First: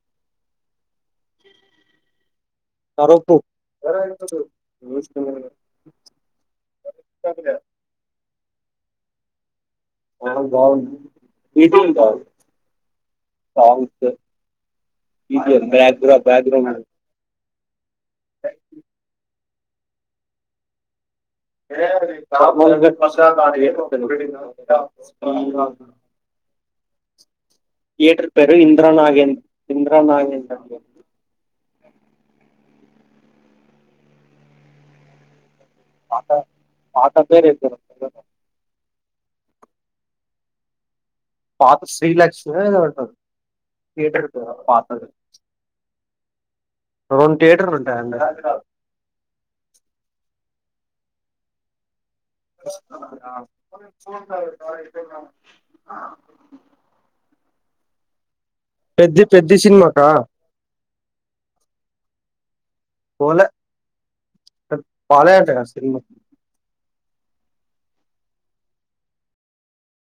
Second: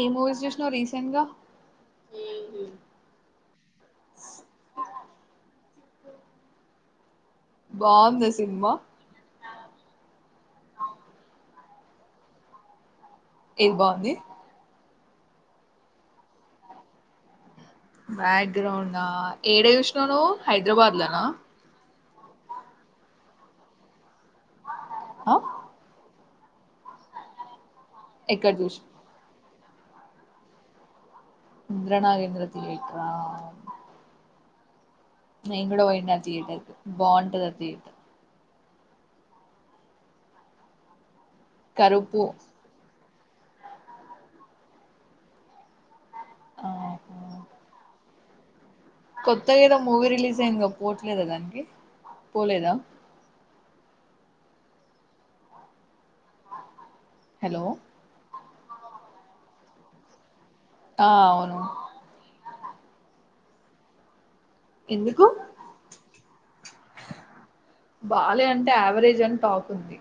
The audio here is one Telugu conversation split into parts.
ఏ మూవీస్ చూసినావ్ రీసెంట్ గా తరుపు బావుందా సినిమా అ బాగుంది ఈటీవీ ఏది బావుంది ఇది బ్యాగ్ బ్యాక్గ్రౌండ్ బ్యాక్గ్రౌండ్ ఏడ చూసినవు నువ్వు హైదరాబాద్ లన ఆ [inaudible] థియేటర్ ఎక్కడ పేరు చూసి ఇంద్ర నాగేంద ఇంద్ర నాగేంద్ర ఇంద్రనాగేంద్ర థియేటర్ ఆ నేను కూడా పోయిండ ఆ పాత తీయేటర్కి పాత పేరు బాగుంటది ఆ ఏదో తీయేటర్ పాత శ్రీ కరుపు లక్స్ ఏదో ఉంటది థియేటర్ పేరు పాతది ఆహా రెండు థియేటర్లు ఉంటాయండి కొత్తగా ఏదో మూవీ రిలీజ్ అయిందిగా పోవట్లేదా దానికి పోలేదా [inaudible] హలో పెద్ది పెద్ది సినిమాకా ఆ అవును పోలే ఎందుకు బాలేదటగా సినిమా బాలే అంటే యావరేజ్ అని టాక్ ఉంది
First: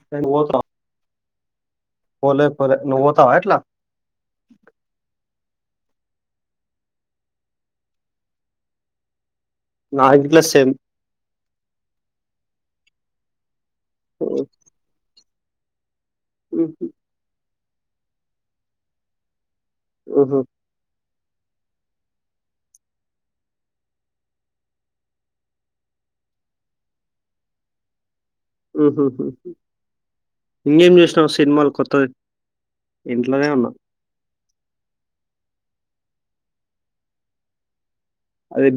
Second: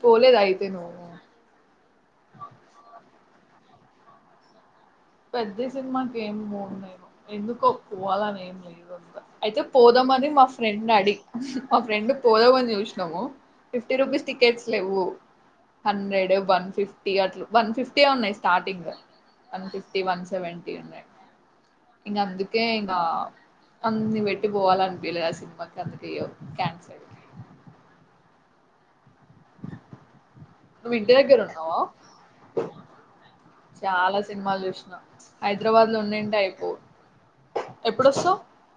పోలేద పోత అయితే నువ్వు పోలే పోలే నువ్వు పోతావా ఎట్లా పెద్ది సినిమాకి ఏంపోను ఎందుకో పోవాలని ఏం లేదుంతా అయితే పోదాం నాకు అని గిట్ల మా సేమ్ ఫ్రెండ్ అడిగి మా ఫ్రెండ్ పోదామని చూసినాము ఫిఫ్టీ రుపీస్ టికెట్స్ లేవు హండ్రెడ్ వన్ ఫిఫ్టీ అట్లు వన్ ఫిఫ్టీ ఉన్నాయి స్టార్టింగ్ వన్ ఫిఫ్టీ వన్ ఉహు సెవెన్ంటీ ఉన్డే ఇంగ అందుకే ఇగా అన్ని వెట్టి పోవాల అనిపిలేదు ఆ సినిమాకి అందుకయ్య కన్సల్ ఉహు మీ ఇంకేం ఇంటి చూసినావు దగ్గర సినిమాలు ఉన్నావా కొత్తది ఇంట్లోనే ఉన్నా చాలా సినిమాలు చూసిన హైదరాబాద్ లో ఉండేంటే అయిపో ఎప్పుడుొస్తావ్ అది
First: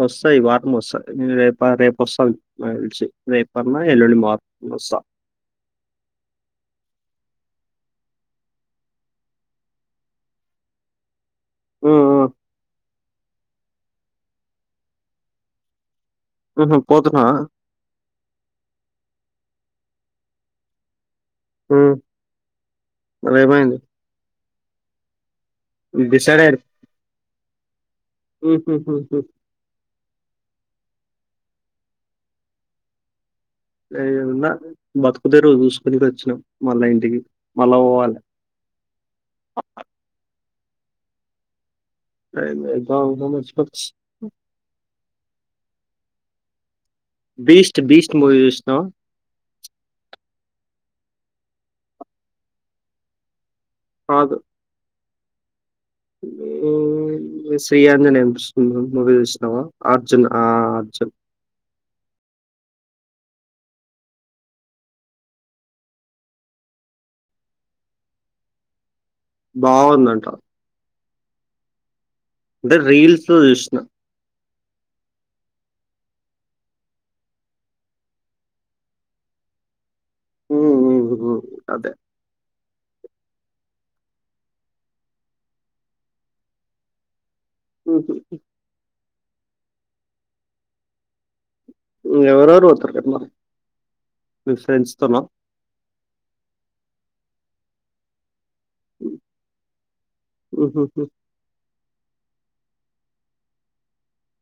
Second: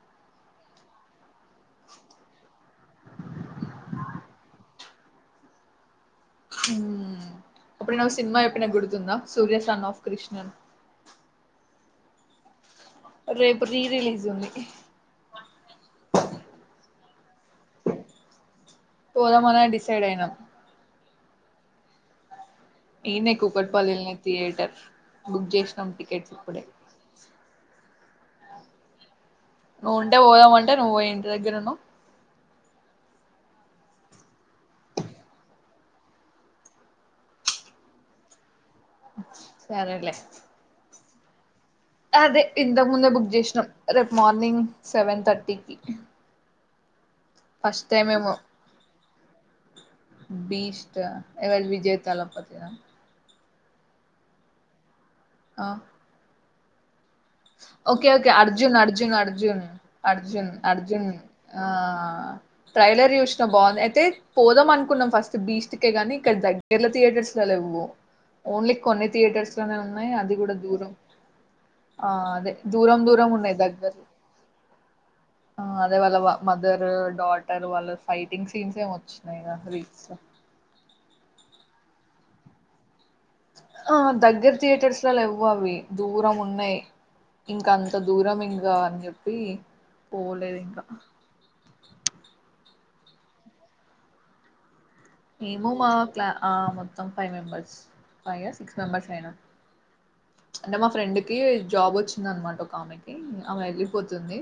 వస్తాయి ఈ వారం వస్తాయి రేపు రేపు వస్తయి రేపు ఎల్లుండి మార్ వంది స ఉమ్ అప్పుడు నా ఒక సినిమా ఎప్పిన గుడుతుందా సూర్యస్ రన్ ఆఫ్ కృష్ణన్ ఉమ్ ఆ రేపు రీ రిలీజ్ ఉంది ఉహు పోతున్నావ పోదామని డిసైడ్ అయినా ఉమ్ ఈనే కూకట్ మరేమైంది పల్లినే థియేటర్ బుక్ చేసినాం టికెట్లు ఇప్పుడే ఉంహు ఉంహు నువ్వు ఉంటే పోదామంటే నువ్వు పోయి ఇంటి దగ్గర ఉన్నావ్ ఏదన్నా బతుకుదెరువుచూసుకొనికి వచ్చినాం మళ్ళా ఇంటికి మళ్ళా పోవాలి సరేలే అదే ఇంతకుముందే బుక్ చేసినాం రేపు మార్నింగ్ సెవెన్ థర్టీకి బీస్ట్ ఫస్ట్ టైం బీస్ట్ ఏమో మూవీ చూసినావా గా ఎవల్ విజేయ్ తలపతిద కాదు ఆ ఊమ్ ఓకే ఓకే అర్జున్ అర్జున్ అర్జున్ అర్జున్ అర్జున్ ఆ ట్రైలర్ చూసినా బాగుంది అయితే పోదాం అనుకున్నాం ఫస్ట్ బెస్ట్కే కానీ ఇక్కడ దగ్గర్లో థియేటర్స్లల్ వ్వు ఓన్లీ కొన్ని థియేటర్స్ లోనే ఉన్నాయి బావుందంట. అది కూడా దూరం ఆ అదే అంటే దూరం దూరం రీల్స్‌లో ఉన్నాయి చూసిన. దగ్గర్ ఆ అదేవల వా మదర్ డాటర్ వాళ్ళ ఫైటింగ్ సీన్స్ ఏమో వచ్చినయి గా రీల్స్ ఉమ్ ఉమ్ ఉమ్ అదే ఆ దగ్గర థియేటర్స్ లో లెవ్వు అవి దూరం ఉన్నాయి్ ఇంక అంత హుహు. దూరం ఇంకా అని చెప్పి పోలేదు ఇంకా ఎవరెవరు పోతున్నారు రెప్ మరి మేము మా క్లా ఆ మొత్తం five members five years six members అయినా అంటే మా హుహుహు. ఫ్రెండ్ కి జాబ్ వచ్చింది అనమాట ఒక ఆమెకి ఆమె వెళ్ళిపోతుంది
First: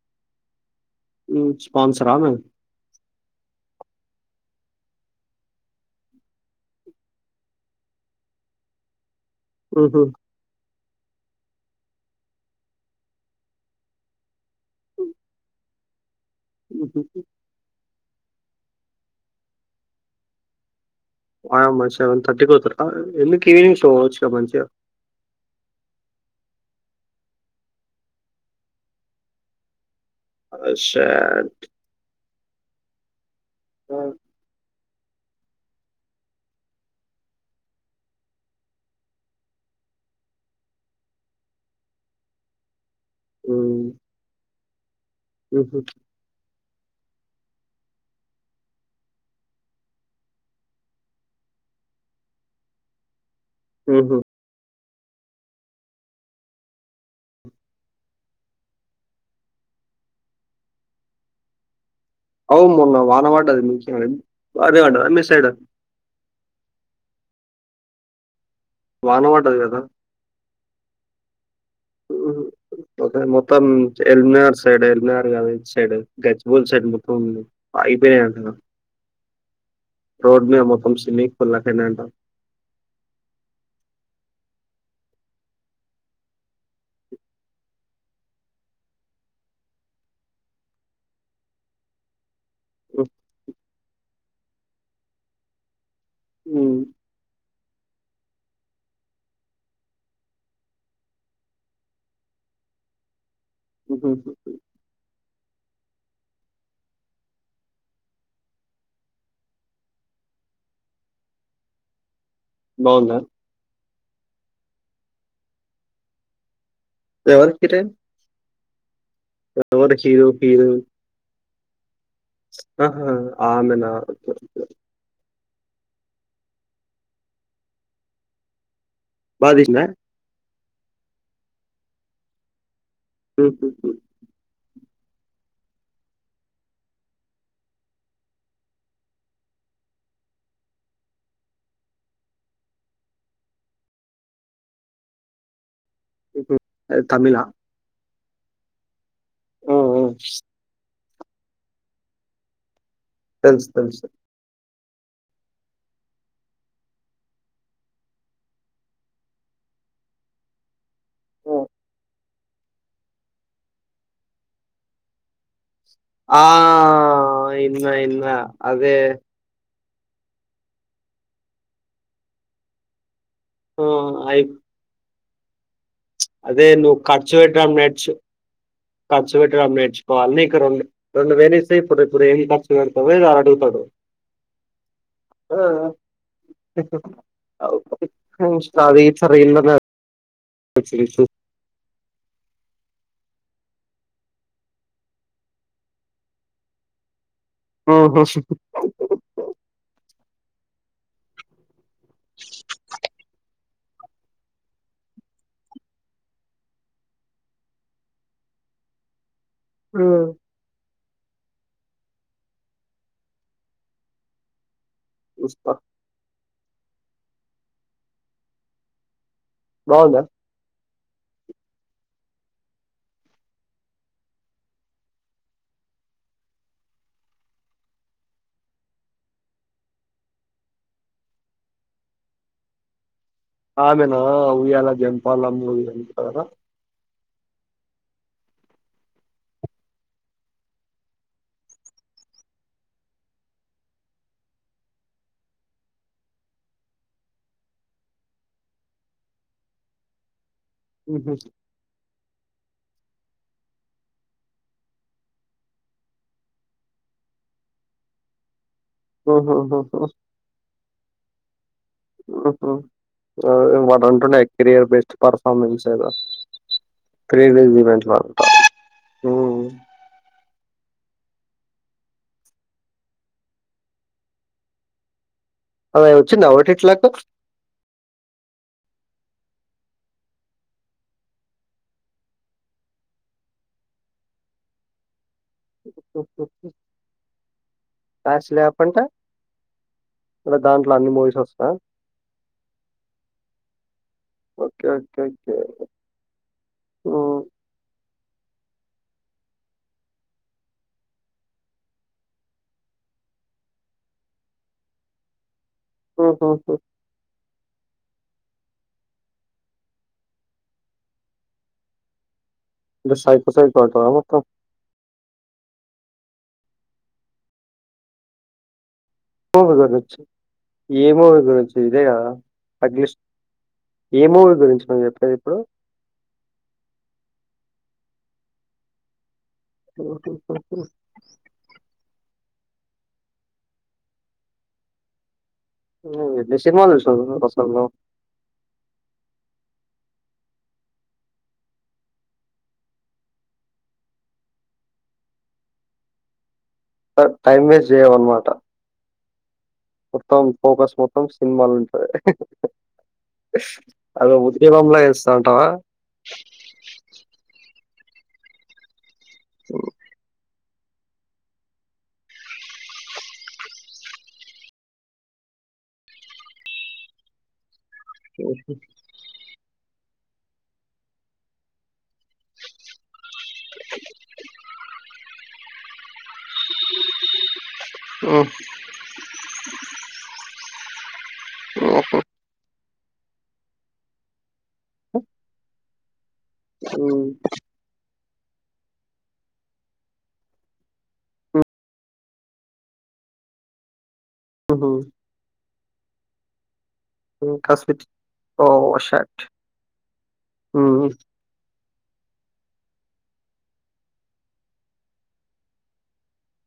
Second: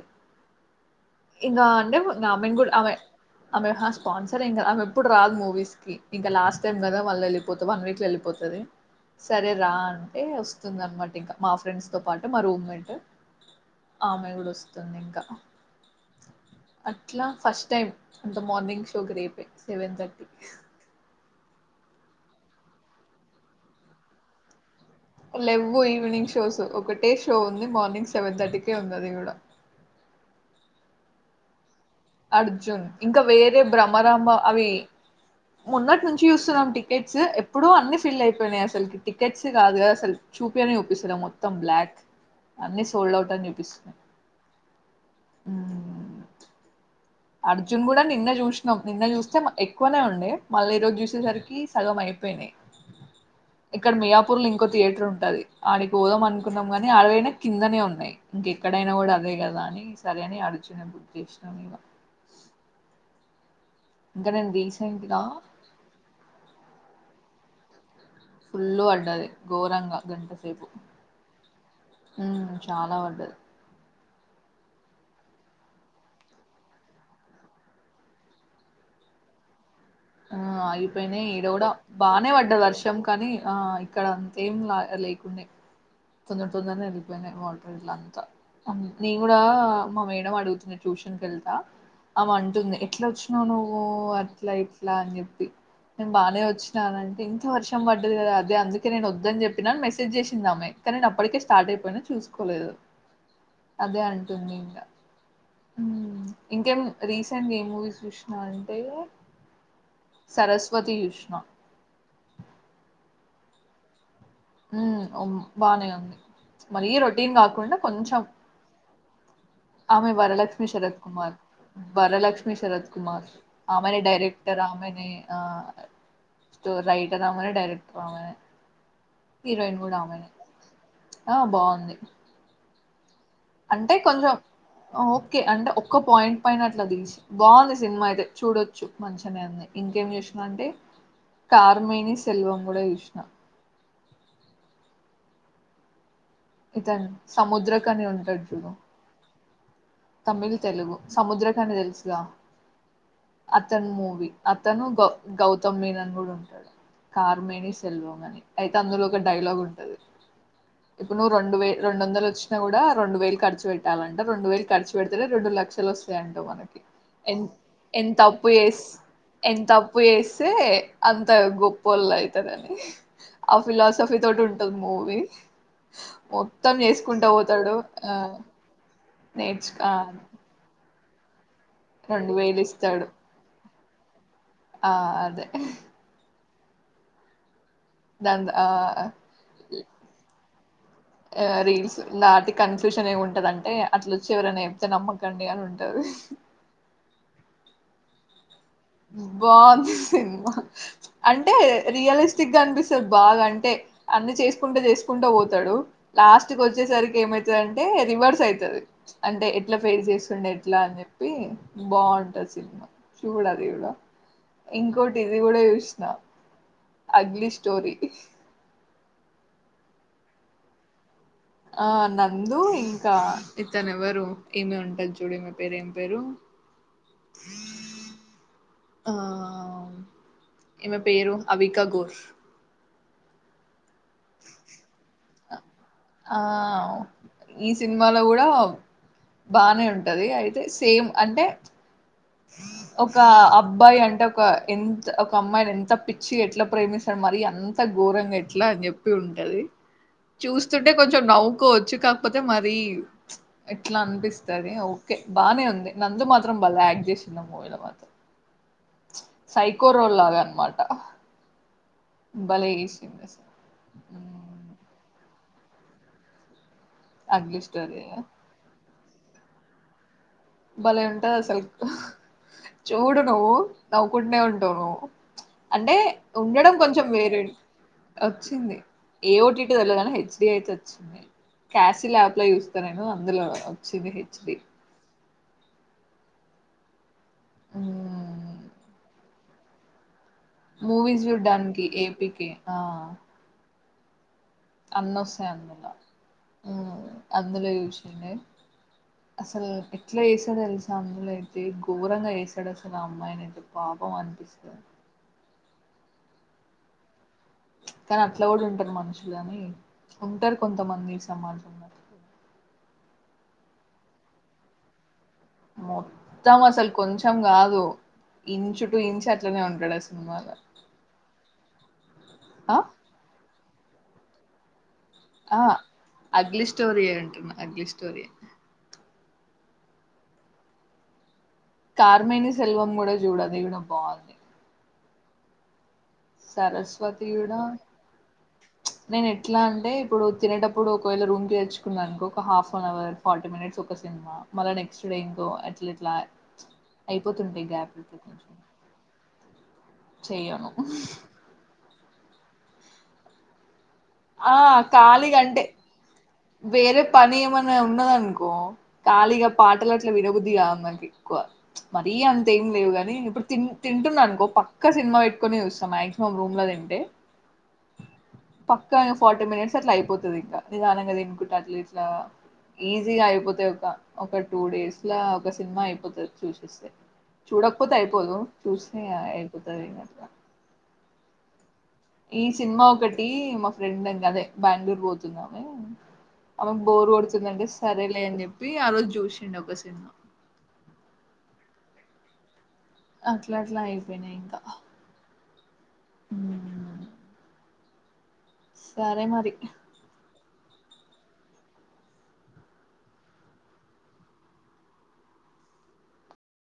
హ్మ్. ఇంకా అంటే స్పాన్సరా నా ఆమె? ఆమెయి కూడా ఆమె ఆమె స్పాన్సర్ ఇంకా ఆమె ఎప్పుడు రాదు మూవీస్ ఇంకా లాస్ట్ టైమ్ కదా వాళ్ళ వెళ్ళిపోతుంది వన్ వీక్ లో వెళ్పోతది సరే రా హుహు. అంటే వస్తుంది అనమాట ఇంకా మా ఫ్రెండ్స్తో పాటు మా రూమ్మేట్ ఆమె కూడా వస్తుంది ఇంకా హుహు. అట్లా ఫస్ట్ టైం అంత మార్నింగ్ షోకి రేపే సెవెన్ థర్టీ ఆమె మా సెవెన్ థర్టీకి పోతారా ఎందుకు ఈవినింగ్స్వచ్చు క మంచిగా లెవ్వు ఈవినింగ్ షోస్ ఒకటే షో ఉంది మార్నింగ్ సెవెన్ థర్టీకే ఉంది అది కూడా ఆ షాట్ అర్జున్ ఇంకా వేరే భ్రమరాంబ అవి మొన్నట్నుంచి చూస్తున్నాం టికెట్స్ ఎప్పుడూ అన్ని ఫిల్ అయిపోయినాయి అసల్కి టికెట్స్ కాదు కదా అసల్ చూపి స్తనే చూపిస్తలేవ్ మొత్తం బ్లాక్ అన్ని హోల్డ్ అవుట్ అని హ్మ్. చూపిస్తున్నాయి హుహు. అర్జున్ కూడా నిన్నే చూసినాం నిన్న చూస్తే ఎక్కువనే ఉండే మళ్ళీ ఈ రోజు చూసేసరికి సగం అయి పోయినాయి ఇక్కడ హుహు. మియాపూర్ ల ఇంకొట్ థియేటర్ ఉంటది ఆడికి పోదాం అనుకున్నాం గానీ ఆడపోయినా కిందనే ఉన్నాయి ఇంకెక్కడైనా కూడా అదే కదా అన్ నీ సరే అని అర్జునే బుక్ చేసినం ఇగ అవున్ మొన్న వానపడ్డదా ఇంకా నేను బానే రీసెంట్ పడ్డదా గా మీ సైడ్ ఫుల్లు వాన పడ్డది కదా! ఘోరంగా గంటసేపు ఉహు చాలా అదే పడ్డది మొత్తం ఎల్బినగర్ సైడ్ ఎల్బినగర్ కాదిట్ సైడ్ గజ్వేల్ సైడ్ మొత్తం ఉంది ఆగిపోయాయి అట కదా [unintelligible] [inaudible] ఆ రోడ్ మీద మొత్తం అగిపోయినయ్ స్విమ్మింగ్ ఈడ పూల్ కూడా లెక్కనే అంట బానే పడ్డది వర్షం కానీ ఆ ఇక్కడ ఏం లా లేకుండే తొందర్ తొందరనే వెళ్ళిపోయినాయి వాటర్ గిట్ల అంతా అమ్ నేన్ కూడా మా మేడం అడుగుతుంది ట్యూషన్ కెళ్తా ఆమ ఉంది ఎట్లోచ్చినవ్ నువ్వు అట్లా ఇట్లా అన్ చెప్పి నేను బానే వొచ్చిన ఉమ్, అనంటే ఇంత వర్షం పడ్డది కదా అదే అందుకే నేనోద్దన్ చెప్పినా అన్ మెసేజ్ చేసిందామె కానీ నేనప్పటికే స్టార్ట్ అయిపోయినా చూసుకోలేదు అదే ఉహుం. అంటుంది ఇంగ ఉ ఇంకేం రీసెంట్గా ఏం మూవీస్ చూసినా అంటే సరస్వతి చూసిన బాగుందా ఉ ఓం బానే ఉంది మరి రొటీన్ ఎవరు కాకుండా హీరోయిన్ కొంచెం ఎవరు ఆమె హీరో వరలక్ష్మి హీరోయిన్ శరత్ కుమార్ వరలక్ష్మి శరత్ ఆహా కుమార్ ఆమెనా ఆమనే ఓకే, డైరెక్టర్ ఓకే. ఆమెనే ఆ స్టొర్ రైటర్ ఆమెనే డైరెక్టర్ ఆమెనే బాగా హీరోయిన్ తీసిందా కూడ ఆమనే ఆ బాగుంది ఉమ్, అంటే ఉమ్, కొంచెం ఓకే అంటే ఒక్క పాయింట్ పైన అట్లా తీస్ బాగుంది సినిమా అయితే చూడొచ్చు మంచిగనే ఉంది ఇంకేం చూసినా అంటే కార్మేని సెల్వం కూడా చూసిన ఉమ్. అది ఇతను తమిళ సముద్ర కనే ఉంటడు చూడు తమిళ్ తెలుగు సముద్రకని తెలుసు గా తెలుసు అతన్ తెలుసు మూవీ అత్ తను గౌ గౌతమ్ మీనన్ కూడా ఉంటడు కార్మేణి సెల్వమ్ అని అయితే అందులో ఒక డైలాగుంటది ఇప్పుడు నువ్వు రెండు ఉమ్. వందలు వచ్చినా కూడా రెండు వేలు ఖర్చు పెట్టాలంట రెండు వేలు ఖర్చు పెడితేనే రెండు లక్షలు వస్తాయంట ఆ మనకి ఎం ఇన్నా ఎంత ఇన్నా అప్పు చేస్ అదే ఎంత అప్ అప్పు చేస్తే అంత గొప్పోళ్ళు అయితరని ఆ ఫిలాసఫీ తోటి ఉంటది మూవీ అదే మొత్తం నువ్వు ఖర్చు చేసుకుంటావోతాడు పెట్టడం నేర్చు ఆ ఖర్చు నేర్చు పెట్టడం ఆ, నేర్చుకోవలే నీకు రోండు వేలు ఇస్తే ఇప్పుడు రెండు ఇప్పుడేవి వేలు ఇస్తాడు ఖర్చుపెడతావ్ అని అడుగుతాడు ఆ అదే చెప్పకు అవ్ దాని ఆ, ఇన్స్టారీల్స్ ఎన్నున్నా ఇట్స్ యుజ్ ఫుల్ నాది కన్ఫ్యూషన్ ఏం ఉంటదంటే అట్లోచ్చి ఎవరన్నా చెప్తే నమ్మకండి అని ఉంటది [unintelligible] ఉహు బాగుంది సినిమా అంటే రియలిస్టిక్ గా అనిపిస్తద్ బాగా అంటే అన్ని చేసుకుంటే చేసుకుంటా పోతాడు లాస్ట్ క వచ్చేసరికి ఏమైతుది అంటే రివర్స్ అయితుది అంటే ఎట్లా ఫేస్ హ్మ్ చేసుకోండే ఎట్లా అని చెప్పి బాగుంటది సినిమా చూడల ఇంకోటి ఇది కూడా కూడా చూస్తా చుసిన అగ్లీ స్టోరీ బాగుందా ఆ నందు ఇంకా ఇతను ఎవరు ఏమి ఉంటది చూడు ఇమే పేరు ఏం పేరు ఉ ఆ ఇమె పేరు అవికా గోర్ ఆమెనా ఉయ్యాల జంపాల మూవీ లో ఉంటది ఆ కదా ఈ సినిమాలో కూడా బానే ఉంటది అయితే సేమ్ అంటే ఉ ఒక అబ్బాయి అంటే ఒక ఎంత ఒక అమ్మాయిని ఎంత పిచ్చి ఎట్లా ప్రేమిస్తాడు మరి అంత ఘోరంగా ఎట్లా అని చెప్పి ఉంటది చూస్తుంటే కొంచెం నవ్వుకోవచ్చు కాపో కాకపోతే మరి ఎట్లా అనిపిస్తుంది ఓకే బాగానే ఉంది నందు మాత్రం బలే యాక్టింగ్ చేసిండు ఈ మూవీ మాత్రం సైకో రోల్ గా అనమాట ఉ భలే హు చేసింది అసలు వాడుంటుండే కెరియర్ బెస్ట్ పర్ఫార్మెన్స్ ఏదో త్రీట్ అగ్లీ స్టోరీ ఈవెంట్ల ఆ భలే ఉంటది అసలు చూడు నువ్వు నవ్వుకుంటనే ఉంటావు నువ్వు అంటే అది వచ్చిందా ఉండడం కొంచెం ఓటీటీలకు వేరే వచ్చింది ఏఓటీటి తెలియదు గాని హెచ్డి అయితే వచ్చింది క్యాసిల్ యాప్ లో చూస్తా నేను అందులో వచ్చింది హెచ్డి ఉ హు ఉ క్లాసులో పంటా మూవీస్ చూడ్డానికి ఏపీకి ఆ ఓకే. అన్ని ఓకే. వస్తాయి ఓకే. అనుకుంటా హ్మ్. అందులో చూసిందే అసలు నీ ఎట్లా చేసాడు తెలుసా అందులోయితే ఘోరంగా చేసాడు అసలు ఆ అమ్మాయిని అయితే పాపం అనిపిస్తా హ కానీ అట్లా కూడా ఉంటారు మనుషులుఅని ఉంటారు కొంతమంది సమాజంలా సైకో సైకో అంటారా మొత్తం మొత్తం అసలు కొంచెం కాదు ఇంచు టు ఇంచు అట్లనే ఉంటాడు గదా ఆ సినిమాలో ఏమో గురించి ఇదే గదా ఆ అగలిష్ ఏమో ఇ గురించి మని చెప్పి ఆ అగ్లీ స్టోరీయే అంటున్నా అగ్లి స్టోరీ ఓ కార్మేని సెల్వం కూడా చూడు అదీ కూడా బాగుంది హ్మ్. ఎన్ని సినిమాలు చూసినవు సరస్వతయుడా అసలు నువ్వు? నేను ఎట్లా అంటే ఇప్పుడు తినేటప్పుడు ఒకవేళ రూమ్కి తెచ్చుకున్నానుకో ఒక half an hour forty minutes ఒక సినిమా మళ నెక్స్ట్ బేంగో అట్లా ఇట్లా ట టైమ్ అయిపోతుంటాయి వేస్ట్ గ్యాప్ చేయవన్నమాట. మొత్తం చెయ్యను ఫోకస్ మొత్తం సినిమాలు ఉంటాయి అదో ఆ ఉద్యమంలా ఎస్తా ఖాళీగా అంటే ఉంటావా వేరే పని ఏమన్నా ఉన్నది అనుకో ఖాళీగా హ్మ్. పాటలు అట్ల వినబుద్ధి కాదు మనకి ఎక్కువ మరీ అంతేం లేవు గాని ఇప్పుడు తిం తింటున్నానుకో పక్క సినిమా పెట్టుకోని చూస్తు దా మాక్సిమం రూమ్ లో తింటే పక్కా ఇ ఫార్టీ మినిట్స్ అట్లా అయిపోతది ఇంకా నిదానంగా అనుకుంట అట్లా ఇట్లా ఈజీగా అయిపోతాయి ఒక ఒక టూ డేస్ లా ఒక సినిమా అయిపోతాది చూసిస్తే చూడకపోతే అయిపోదు హ్మ్. చూస్తే అయిపోతది ఇంగా ఈ సినిమా ఒకటి మా ఫ్రెండ్ం కదే బెంగళూరు పోతున్నాను ఆమెకు బోరు హ్మ్. కొడుతుందింటే సరేలే అని చెప్పి ఆ రోజు చూసుండు ఒక సినిమా అట్లా అట్లా అయిపోయినాయి ఇంకా హుహు. హ్మ్మ్ ఇంకా స్మిత్ ఓషట్ మరి హ్మ్మ్